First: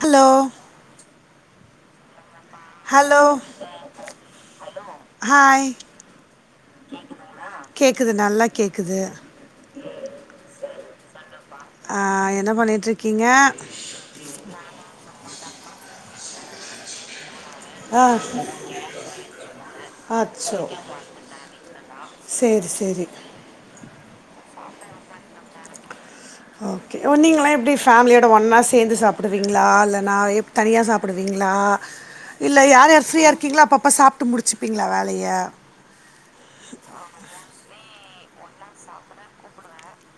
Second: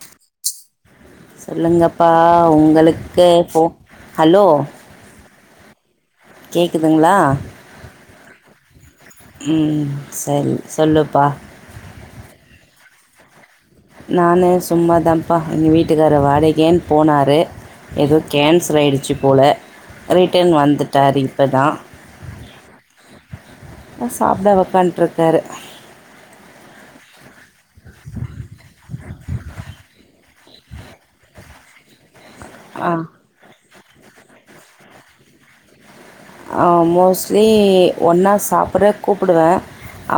Hello சொல்லுங்கப்பா hello உங்களுக்கு போ ஹலோ ஹாய் கேக்குதுங்களா கேட்குது நல்லா கேட்குது உம் செரி சொல்லு ப்ப அ என்ன பண்ணிட்டுருக்கீங்க நானே சும்மதா ப்பா எங்க வீட்டுக்காரு [unintelligible] போனாரு ஆ எதோ கேன்சல் ஆயிடுச்சு போல ரிட்டன் அச்சோ வந்துட்டாரு இப்பதா சரி சரி சாப்ட உக்கண்ட்டுருக்காரு ஓகே நீங்கெல்லா எப்டி ஃபேமிலியோட ஒன்னா சேந்து சாப்புடுவீங்ளா இல்லன்னா எ தனியா சாப்புடுவீங்ளா இல்ல யார் யார் ஃபிரீயா இருக்கீங்களோ அப்ப போ சாப்ட்டு முடிச்சுப்பீங்களா வேலய அ மோஸ்லி ஒன்னா சா சாப்பிட கூப்புடுவே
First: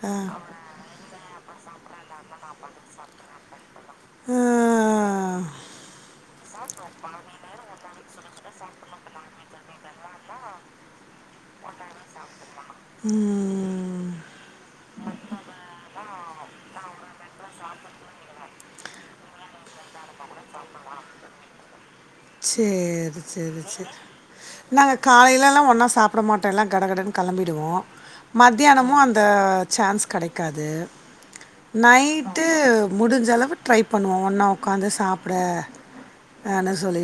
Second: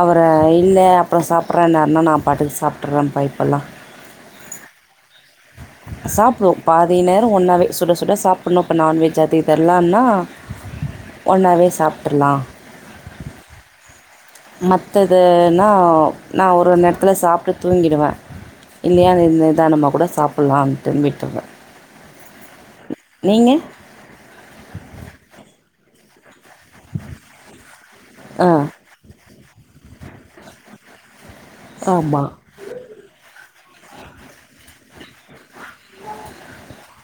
அவர இல்ல அப்புறோ சாப் அப்புற என்னேருன்னா நா பாட்டுக்கு சாப்டு்றே பா இப்பெல்லா ஆ சாப்டுவொ பாதி நேரொ ஒன்னாவே சுட சுட சா இப்போ நான்வெஜ் அது இதெல்லான்னா ஒன்னாவே சாப்ட்ருல்லா உம் மத்ததுனா நா ஒரு நேரத்துல சாப்டு தூங்கிடுவே இல்லியா இந்த இதா நம கூட சாப்புல்லாம்ட்டு விட்ருவே சேர் சேரி செரி நாங்க காலைலல்லா ஒன்னா சா சாப்ட மாட் டோ எல்லா கடகடன்னு கெளம்பிடுவோ ஆ மத்தியானமு அந்த சான்ஸ் கெடைக்காது ஆமாம் நைட்டு முடிஞ்ச அளவு ட்ரை பண்ணுவோ ஒன்னா உக்காந்து சாப்ட அன்னு சொல்லி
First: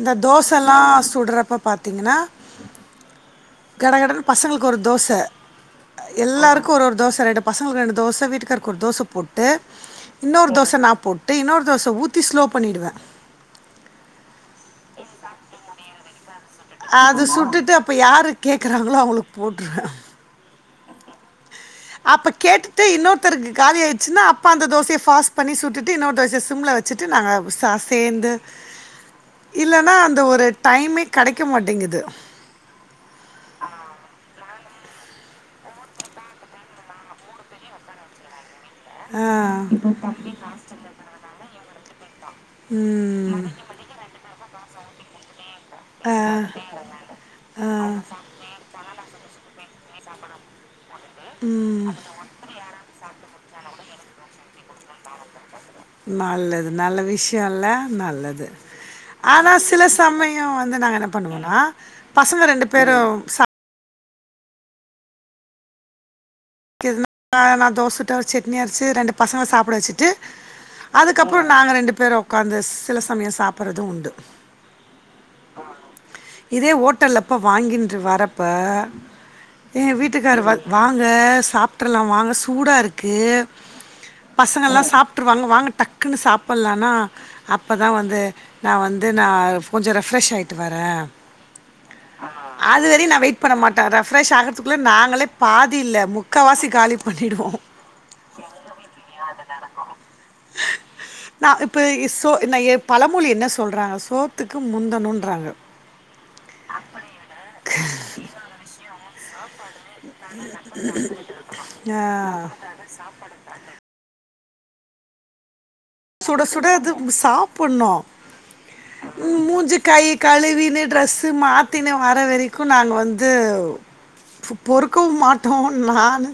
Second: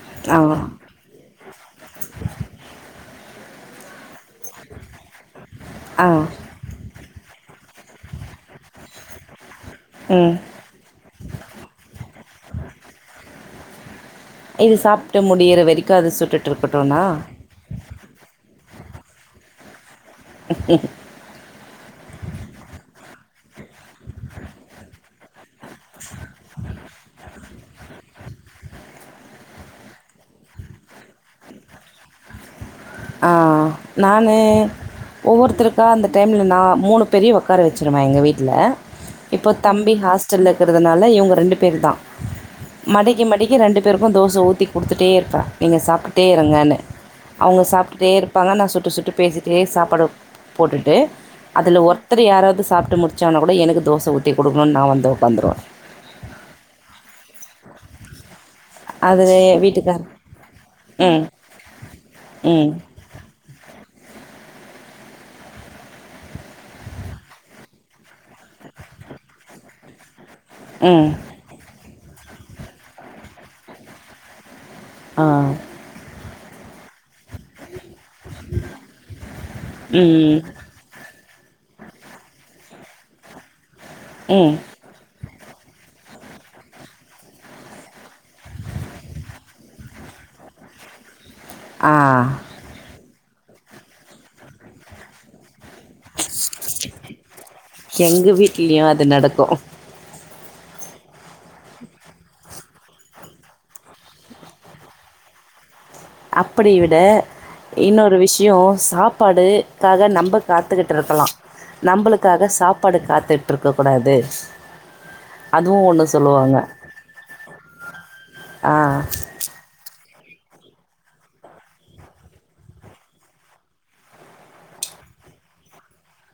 இந்த ஆ தோசல்லா சுடுறப்ப பாத்தீங்கன்னா கட கடன்னு பசங்களுக்கு ஒரு தோச ஆ எல்லாருக்கு ஒரு ஒரு தோச ரெண்டு பசங்களுக்கு ரெண்டு தோச வீட்டுக்காரக்கு ஒரு தோச போட் டு ம் இன்னொரு தோச நா போட்டு இன்னொரு தோச ஊத்தி ஸ்லோ பண்ணிடுவே இது சாப்டு முடியிற வரைக்கு அது சுட்டுட்டு இருக்கட்டும்னா அது சுட்டுட்டு அப்ப யாரு கேக் கறாங்களோ அவங்களுக்கு போட்ருவே உம் க்கு காலியாச்சுன்னா அப்ப அந்த தோசய ஃபாஸ்ட் பண்ணி சுட்டுட் டு இன்னொரு தோசய சிம்ல வெச்சிட்டு நாங்க சா சேந்து இல்லன்னா அந்த ஒரு டைமே கெடைக்க மாட்டேங்குது ஆ நானு ஒவ்வொருத்தருக்கா அந்த டைமில நா மூணு பேரையு உட்கார வெச்சுருவே எங்க வீட்ல ஆ, இப்போ தம்பி ஹாஸ்டல்ல இருக்கறதுனால இவங்க ரெண்டு பேருதா மடக்கி ம், மடக்கி ரெண்டு பேருக்கு தோச ஊத்திக் குடுத்துட்டே இர்ப்பா நீங்க ஆ, சாப்டுட்டே இருங்கனு அவுங்க சாப் சுட்டே இருப்பாங்க நான் சுட்டு சுட்டு பேசிட்டே சாப் பலுப் போடு ட்டு அதுல ஒர்த்தர் யாராது சாப்ட்டு முடி சானா கூட எனக்கு தோச ஊத்தி குடுக்குணுன் நா வந்து உக்காந்துருவ நல்லது நல்ல விஷ்யோல நல்லது அது ஆனா சில வீட்டுக்கார் சமய வந்து நாங்க என்ன ம் பண்ணுவனா பசங்க ரெண்டு ம் பேரும் சா னா நா தோச சுட்டு அவரு சட்னி அரைச்சு ரெண்டு பசங்கள சாப்ட வெச்சுட்டு ம் அதுக்கப்பற நாங்க ரெண்டு பேரு உக்காந்து சில சமய சாப்பர்றது உண்டு ஆ இதே ஓட்டல்ல ப வாங்கின்று வரப்ப எ வீட்டுக்காரு ம் வ வாங்க சாப்ட்ருலா வாங்க சூடா இருக்கு ம் பசங்கெல்லா சாப்ட்ருவாங்க வாங்க டக் குனு சாப்புல்லானா அப்பதா வந்து நா வந்து நா கொஞ்ச ரெஃப்ரெஷ் ஆய்ட்டு வர ஆ அதுவரியு நா வெய்ட் பண்ண மாட்ட ரெஃபிரஷ் ஆகறதுக்குள்ள நாங்களே பாதி இல்ல எங்க வீட்லியு அது நடக்கு நா இப்ப இ சோ இன்னயே பழமொழி என்ன சொல்றாங்க சோத்துக்கு முந்தணுன்றாங்க அப்படி விட இன்னொரு விஷ்யோ சாப்பாடு க்காக நம்ப காத்துக்கிட்ருக்குலா ஆ நம்புளுக்காக சாப்பாடு காத்துட்ருக்க கூடாது அதுவு ஒன்னு சுட சொல்லுவாங்க சுட அது சாப்புண்ணு ஆ ம் மூஞ்சு கை கழுவி ட்ரெஸ்ஸு மாத்தினு வர வரைக்கு நாங்கு வந்து பொ பொறுக்கவு மாட்டோ நானு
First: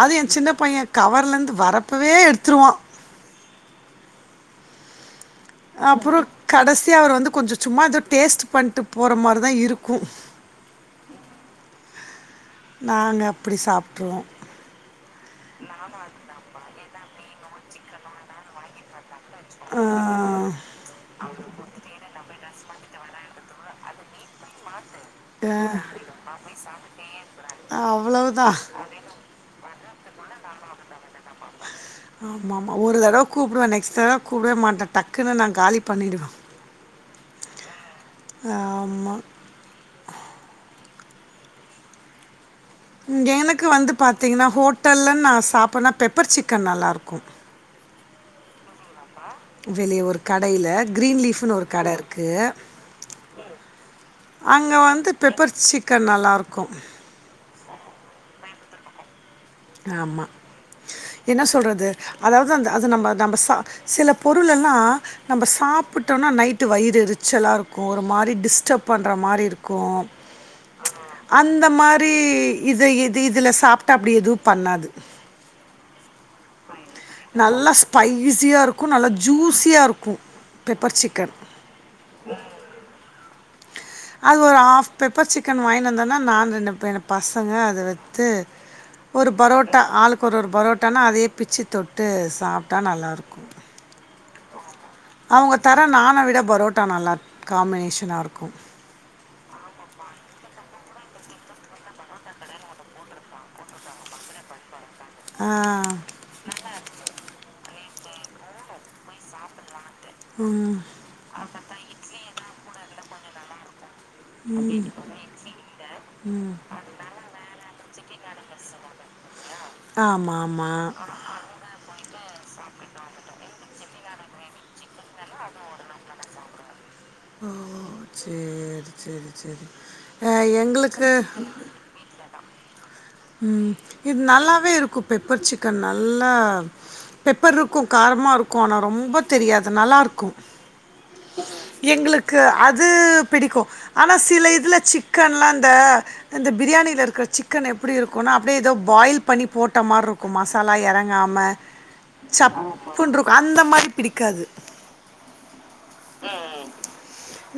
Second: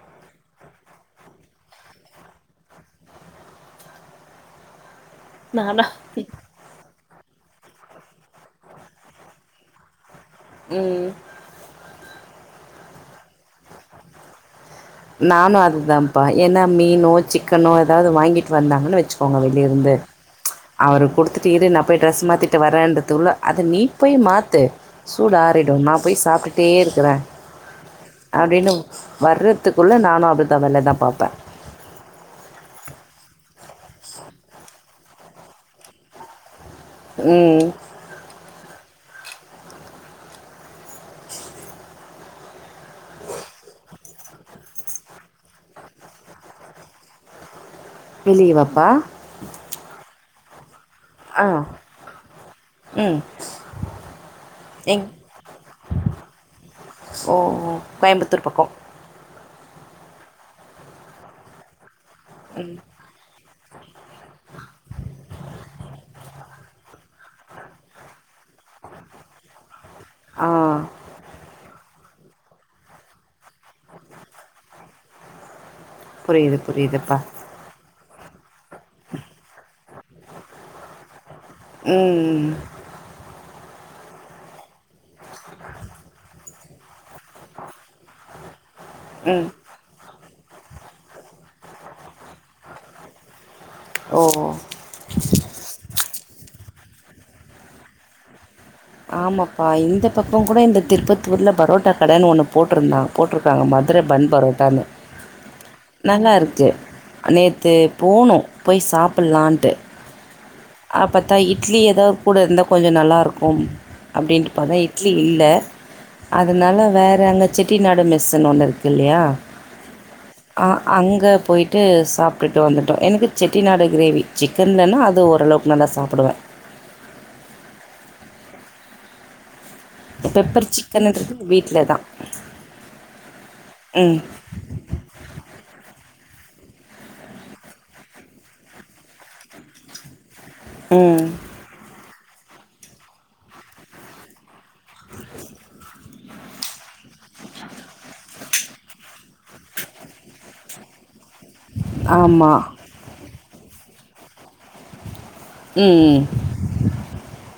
அது எ சின்ன பைய கவர்லந்து வரப்புவே எடுத்துருவா அப்பறோ கடசி யா அவரு வந்து கொஞ்ச சும்மா எதோ டேஸ்ட் பண்ட்டு போற மாருதா இருக்கு ம் நாங்க அப்டி சாப்ட்ருவோ நானு அதுதாம்ப்பா ஏனா மீனோ சிக்கனோ எதாது வாங்கிட்டு வந்தாங்கன் வெச்சு கோங்க வெளிய இருந்து ஆ அவரு குடுத்துட்டு இரு நா போய் ட்ரெஸ் மாத்திட் டு வரன்றதுகுள்ள அத நீ போய் மாத்து சூடு ஆறிடு நா போய் சாப்டுட்டே இருக்குற அ அவ்ளவுதா அப்டின்னு வர்ற த்துகுள்ள நானு அப்புட்தா வேல தா பாப்ப ஆமாம்மா ஒரு தடவ கூப்டுவ நெக்ஸ்ட் தடவ கூப்டவே மாட்ட டக்குனு நா காலி பண்ணிடுவ ம் ஆமா எனக்கு வந்து பாத்திங்கனா ஹோட்டல்ல நா சாப்பனா பெப்பர் சிக்கன் நல்லாருக்கு வெளியவா ப்பா வெளிய ஒரு கடையில கிரீன் ஆ லீஃப்ன்னு ஒரு கட இருக்கு ம் அங்க எங் வந்து பெப்பர் சிக்கன் நல்லாயிருக்கு ஓ கோயம்புத்தூர் பக்கோ ஆமா என்ன சொல்றது அதாவது அந்த அத நம்ப நம்ப சா சில பொருளெல்லா நம்ப சாப்டோம்னா நைட்டு வயிறு எரிச்சலாருக்கு ஒரு மாரி டிஸ்டப் பண்ற மாரி இருக் கு ஆ அந்த மாரி தி இது இது இதுல சாப்ட்டா அப்டி எதுப் பண்ணாது புரியுதுப் புரியுதுப்பா நல்லா ஸ்பைசியா இருக்கு நல்லா ஜூஸியா இருக்கு பெப்பர் சிக் ம் ம் ம் அது ஒரு ஹாஃப் பெப்பர் சிக்கன் வாய்ந்து வந்தோன்னா நா ரெண்டு பெயனு பசங்க அத வெத்து ஒரு ம் பரோட்டா ஆளுக் கொரு ஒரு பரோட்டானா அதே பிச்சி தொட்டு சாப்ட்டா நல்லாயிருக்கு ஒ ஒ அவங்க தர நான்ன விட பரோட் கா நல்லாக் காம்பினேஷனா இருக்கு ஆமாப்பா இந்த பக்க கூட இந்த திருப்பத்தூர்ல பரோட்டா கடனு ஒன்னு போட்டுருந்தா போட்டுருக்காங்க மதுர பன் பரோட்டான்னு ஆ நல்லா இருக்கு நேத் தே போனோ போய் சாப்பிட்லான்ட்டு ம் அப்பத் தா இட்லி எதாவது கூட இருந்தாவு கொஞ்சோ நல்லாயிருக்கு அப் அப்டின்ட்டு பாத்தா இட்லி இல்ல அதனால வேற அங்க செட் டிநாடு மெஸ்ஸுனு ஒன்னு இருக்கில்லயா ஆமாம் ஆ ஆமாம் அங்க போயிட்டு சாப் போய்ட்டு வந்துட்டோ எனக்கு செட்டிநாடு கிரேவி சிக்கன்லனா அது ஓரளவுக்கு நல்லா சாப்டுவே ஆ சேரி சேரி சேரி பெப்பர் சிக்கன்றது வீட்ல தா ம் இது ம் நல்லாவே இருக்கு பெப்பர் சிக்கன் நல் நல்லா பெப்பர் இருக்கும் காரமா இருக்கும் ஆனா ரொம்ப தெரியாது நல்லா இருக்கும் ம் கு அது பிடிக்கும் ஆனா சில இதுல சிக்கன்லா இந்த இந்த பிரியாணியில இருக்கிற சிக்கன் எ அப்படி இருக்கும்னா அப்படியே ஏதோ பாயில் பண்ணி போட்ட மாதிரி இருக்கும் மசாலா இறங்காம ஆமா சப்புன்டு இருக் அந்த மாரி பிடிக்காது ம்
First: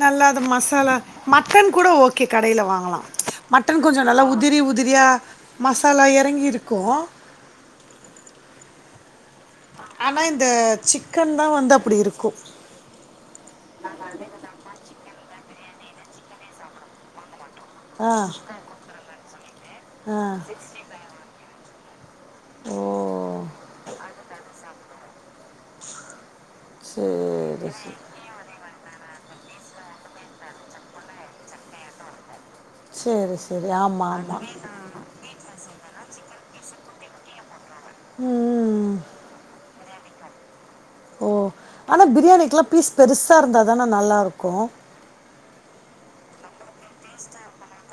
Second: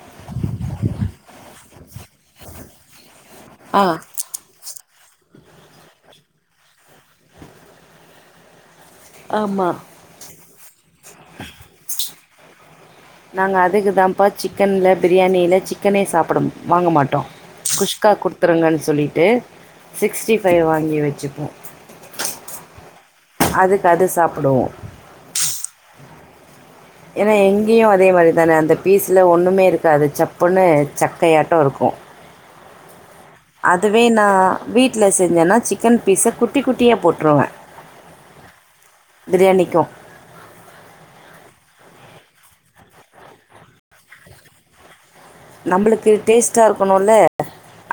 நல்லா அது மசாலா மட் மட்டன் கூட ஓகே கடைல வாங்கலாம் மட்டன் ஆ கொஞ்சோ நல்லா உதிரி உ பிரியா மசாலா எறங்கிருக்கோ ஆமா இந்த சிக் கன்தா வந்து அப்டி இருக்கோ நாங்க அதுக்கு தான்ப்பா சிக்கன்ல பிரியாணில சிக் சிக்கனே சாப்பிட வாங்க மாட்டோம் குஷ்கா ஆ, கொடுத்துருங்கன்னு சொல்லிட்டு ஆ. சிக்ஸ்ட்டி ஃபைவ் வாங்கி வச்சுப்போம் ஓ! அதுக்கு அது சாப்பிடுவோம் ஏன்னா சரி. எங்கேயும் அதே மாதிரி தானே அந்த பீஸ் ல ஒன்னுமே இருக்காது சப்புன்னு சக்கையாட்டோ இருக்கோ சேரி சேரி அதுவே ஆமா ஆமா நான் வீட்டு்ல செஞ்சேன்னா சிக்கன் பீஸ் குட்டி குட்டி தீய போட்ருவ ம் பிரியாணிக்கு ஓ ஆனா பிரியாணிக்குலா பீஸ் பெருசா இருந்தாதானா நல்லா இருக்கோ நம்முளுக்கு டேஸ்டா இருக்கணோனு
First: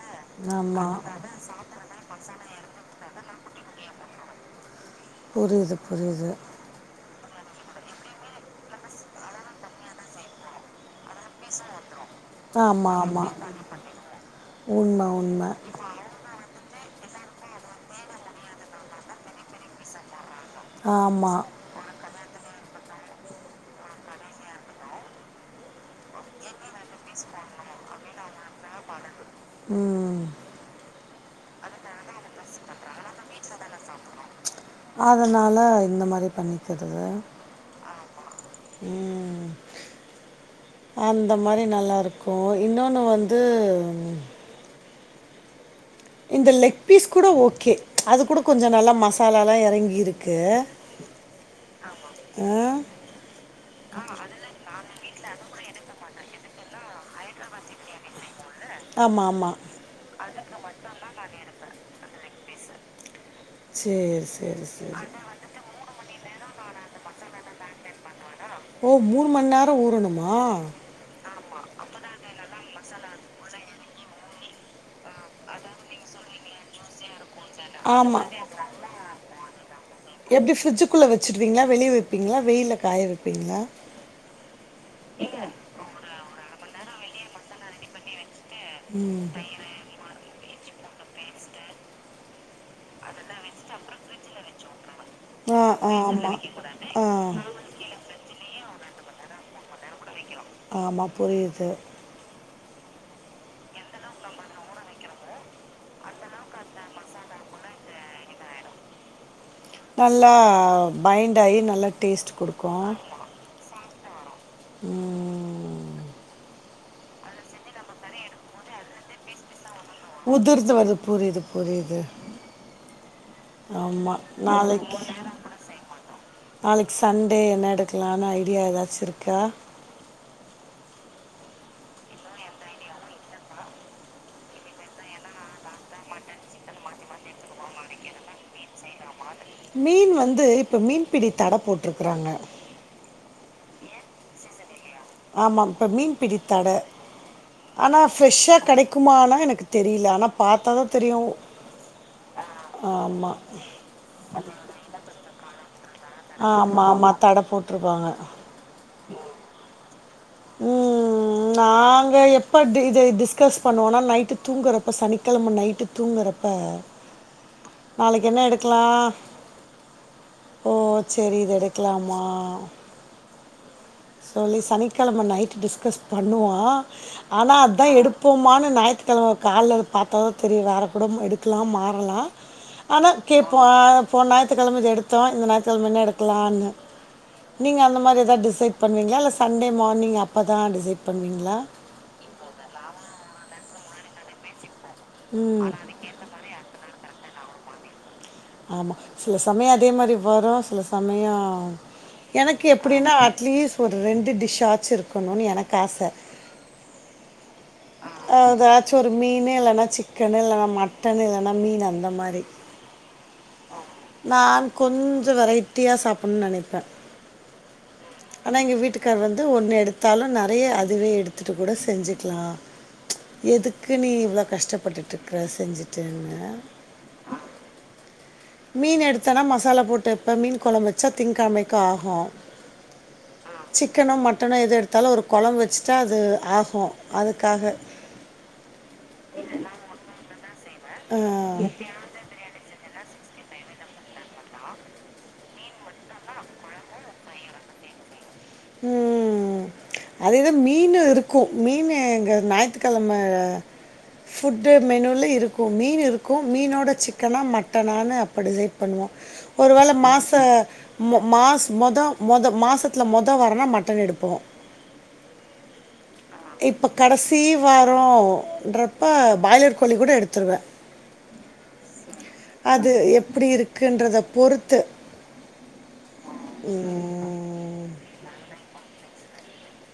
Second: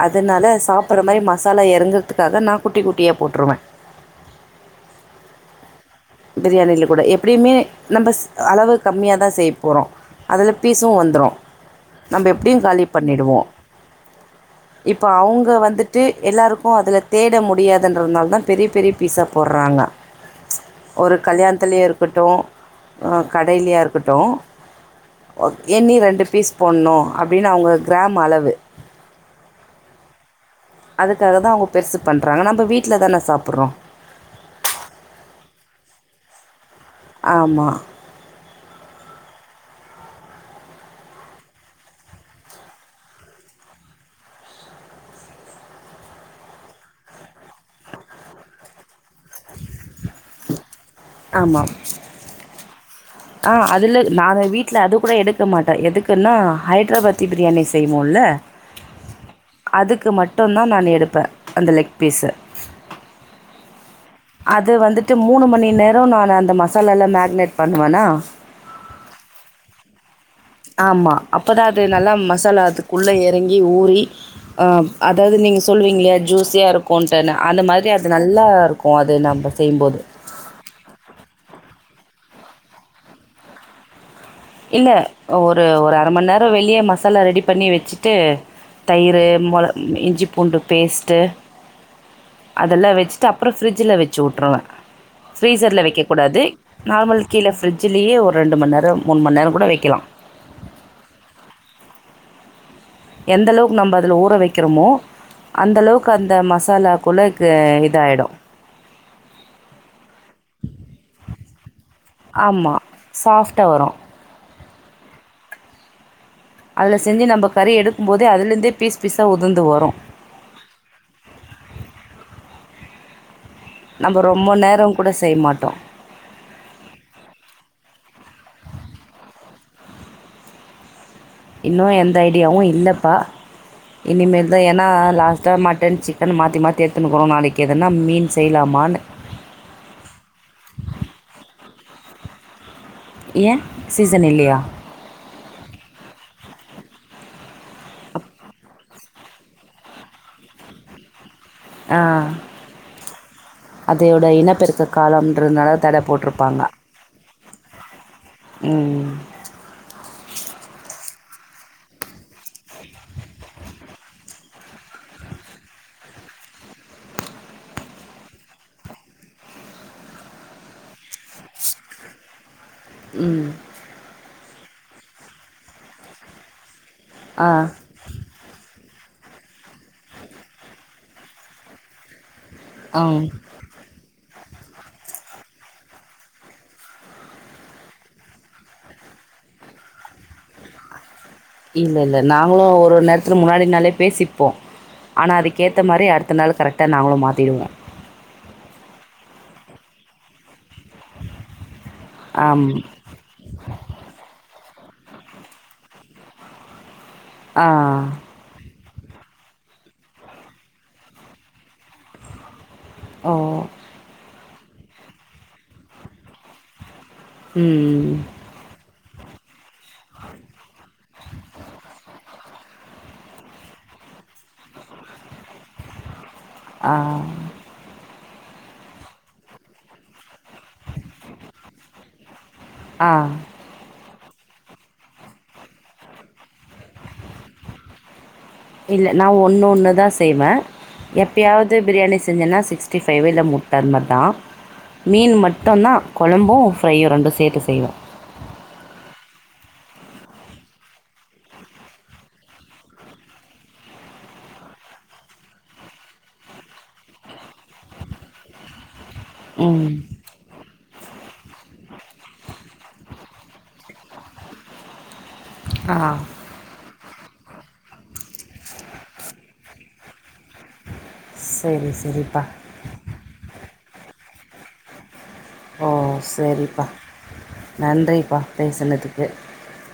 அதனால ஆமா சாப்பிட்ற மாரி மசாலா இறங்கறதுக்காக நான் குட்டி குட்டியாக போட்டுருவேன் புரியுது புரியுது பிரியாணில கூட எப்ப அப்டியுமே நம்ம அளவு கம்மியாதா செய்ய போறோ அதுல பீஸு வந் ம் நம்ம எப்டியு காலி ஆமா ஆமா பண்ணிடுவோ இப்ப உண்ம உண்ம அவுங்க வந்துட்டு எல்லாருக்கோ ப்ப அதில தேட முடியாதுன்றதுனால தான் பெரிய பெரிய பீஸா போட்றாங்க ஒரு ஆமா கல்யாணத்துலயே இருக்கட்டோ கடையலயா இருக்கட்டோ எண்ணி ரெண்டு பீஸ் போட்ணோ அப்டீனு அவுங்க கிராம் அளவு ம் அதுக்காகதா அவங்க பெருசு பண்றாங்க நம்ம வீட் வீட்ல தான சாப்பட்றோம் அதனால இந்த மாரி பண்ணி ஆமா ம் அந்த மாரி நல்லாருக்கும் இன்னொன்னு வந்து இந்த லெக் பீஸ் கூட ஓகே அது கூட கொஞ்சம் நல்லா மசாலாலெலாம் எறங்கிருக்கு ஆமாம் ஆ அதுல நாங்க வீட்டுல அது கூட எடுக்க எடுக்க மாட்டோம் எதுக்குன்னா ஹைதராபாத்தி பிரியாணி செய்வோல ஆமா ஆமா அதுக்கு மட்டும் தான் நான் எடுப்பேன் அந்த லெக் பீஸு சேரி சேரி அது சேரி வந்துட்டு மூணு மணி நேரம் நா அந்த மசாலா எல்லாம் மேனேட் பண்ணுவேனா ஓ மூணு மணி நேரம் ஊறணுமா ஆமா அப்பதான் அது நல்லா மசாலா அது உள்ளே எறங்கி ஊறி ம் அதாவது நீங்க சொல்லுவீங்களே ஜூஸியா இருக்கும்ன்ட்டு நான் அந்த மாதிரி அது ஆமா நல்லா இருக்கும் அது நம்ப செய்யும்போது இல்ல வெயில காய வெப்பீங்களா இல்ல ஒரு ஒரு அரை மண் நேர வெளிய ம சாலா ரெடி பண்ணி வெச்சிட்டு தயிரு மொள இஞ்சி பூண்டு பேஸ்ட்டு அதெல்லா வெச்சுட்டு அப்புற ஃப்ரிட்ஜில் வச்சு வுட்டுருவேன் ஆ ஃப்ரீசர்ல ஆ வெக்க ஆமா கூடாது ஆ நார்மல் கீழ ஃபிரிட்ஜிலயே ஒரு ரெண்டு மண் நேர மூணு மண் நேர கூட வெக்கலா ஆமா புரியுது எந்தளவுக்கு நம்ம அதுல ஊற வெக்கறமோ அந்த அளவுக்கு அந்த மசாலாக்குள்ள க இதாயிடு நல்லா பைண்ட் ஆயி நல்லா டேஸ்ட் குடுக்கு ஆம்மா சாஃப்டா வரு ம் அதுல செஞ்சு நம்ம கறி எடுக்கும் போதே அதுலருந்தே பீஸ் பீஸா உதுந்து வரு உதிர்ந்து வரு புரியுது புரியுது ஆமா நம்ம ரொம்ப நேரோ நாளைக்கு கூட செய்ய மாட்டோ நாளைக்கு சண்டே என்ன எடுக்கலானு ஐடியா ஏதாச்சு இருக்கா இன்னு எந்த ஐடியாவு இல்லப்பா இனிமேல்தா ஏன்னா லாஸ்ட்டா மட்டன் சிக்கன் மாத்தி மாத்தி எடுத்துனுக்றோ நாளைக்கு எதுனா மீன் செய்யலாமானு மீன் வந்து இப்ப மீன்பிடி தடை போட்ருக்கறாங்க ஏ சீசன் இல்லையா ஆமா இப்ப மீன் பிடித்தட ஆனா ஃப்ரெஷ்ஷா கெடைக்குமானா எனக்கு தெரில ஆனா பாத்தாதா தெரியு ஆ அதையோட இனப்பெருக்க காலம்ன்றனால தட போட்ருப்பாங்க ஆமாம் ஆமாம் தடை போட்டிருப்பாங்க ம் ம் நாங்க எப்ப டி இத டிஸ்கஸ் பண்ணுவோன்னா நைட்டு தூங்குறப்ப சனிக்கெழம நைட்டு தூங்குறப்ப நாளக்கி என்ன எடுக்லா ஓ சேரி இத எடுக்கலாமா உம் சொல்லி சனிக்கெழம நைட்டு டிஸ்கஸ் பண்ணுவா ஆ ஆனா அதா எடுப் போமான் ஞாய்த்துக்கெழம கால்ல பாத்தா தா தெரியு வேற கூட ம் எடுக்கலா மாறலா ஆ ஆனா கேப்போ போன ஞாய் த்துக்கெழமைக்கு எடுத்தோ இந்த ஞாய்த்துக்கெழம என்ன எடுக்கலானு நீங்க அந்த மாரி எதாது டிசைட் பண்வீங்களா இல்ல சண்டே மார்னிங் அப்ப தா டிசைட் பண்ணுவீங்களா இல்ல இல்ல நாங்களு ஒரு நேரத்துக்கு முன்னாடி முன்னாலே பேசிப்போ ஆனா அதுக்கேத்த மாரி அடுத்த நாளு கரெக்ட்டா நாங்களு மாத் திருவோ ஆமா சில சமயோ அதே மாரி வரு சில சமயோ எனக்கு ஆம் எப்டின்னா அட்லீஸ் ஒரு ரெண்டு டிஷ் ஆ ச்சிருக்கணுன் எனக்கு ஆசை ஆஹ் ஆஹ் ச்சு ஒரு மீனு இல்லன்னா சிக்கனு இல்லன்னா மட்டனு இல்லன்னா மீன் அந்த மாரி மாதிரி ஓ நான் கொஞ்ச வெரைட்டியா சாப்புட்ன் நெனைப்பே உம் ம் ஆனா எங்க வீட்டுக் கார் வந்து ஒன்னு எடுத்தாலு நெறையா அதுவே எடுத்துட்டு கூட செஞ்சுக்லா எதுக்கு நீ இவ்வளோ கஷ்டப்பட்டுட்ருக்க செஞ்சுட்டுன்னு ஆஹ் மீன் எடுத்தோனா மசாலா போட்டு வெப்ப மீன் கொழம் வெச்சா திங்கெழமைக்கு ஆஹு ஆ சிக்கனு மட் டனோ எது எடுத்தாலு ஒரு கொழம்ப் வச்சிட்டா அது ஆஹு அதுக்காக இல்ல நா ஒன்னு ஒன்னு தா செய்வே ஆஹ், எப்பயாவ்து பிரியாணி செஞ்சன்னா சிக்ஸ் ட்டி ஃபைவு இல்ல முட்ட அது மாரி தா மீன் மட்டுந்தா கொழம்பு ஃப்ரையு ரெண்டு சேத்து செய்வோ உம் அதே தா மீனு இருக்கு மீன் எங்க ஞாய்த்துக்கெழமை ஃபுட்டு மெனுல இருக்கு மீன் இருக்கு மீனோட சிக்கனா மட்டனான்னு அப்ப டிசைட் பண்வோ ஒருவேள ம் மாச மொ மாஸ் மொத மொத மாசத்துல மொ த வாரோன்னா மட்டன் எடுப்போ ஆஹ் இப்ப கடசி வாரோன்றப்ப பாய்லர் கோழி கூட எடுத்துருவே செரி செரி அது எப்பிடி இருக் கின்றத பொறுத்து ஓ செரிப்பா ம். நன்றிப்பா [unintelligible] சொன்னதுக்கு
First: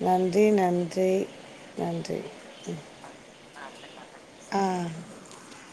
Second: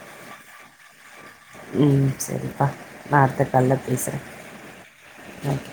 நன்றி நன்றி ம் நன்றி. சரிப்பா நா அட்த்த கால்ல பேசுற ஆ. ஓகே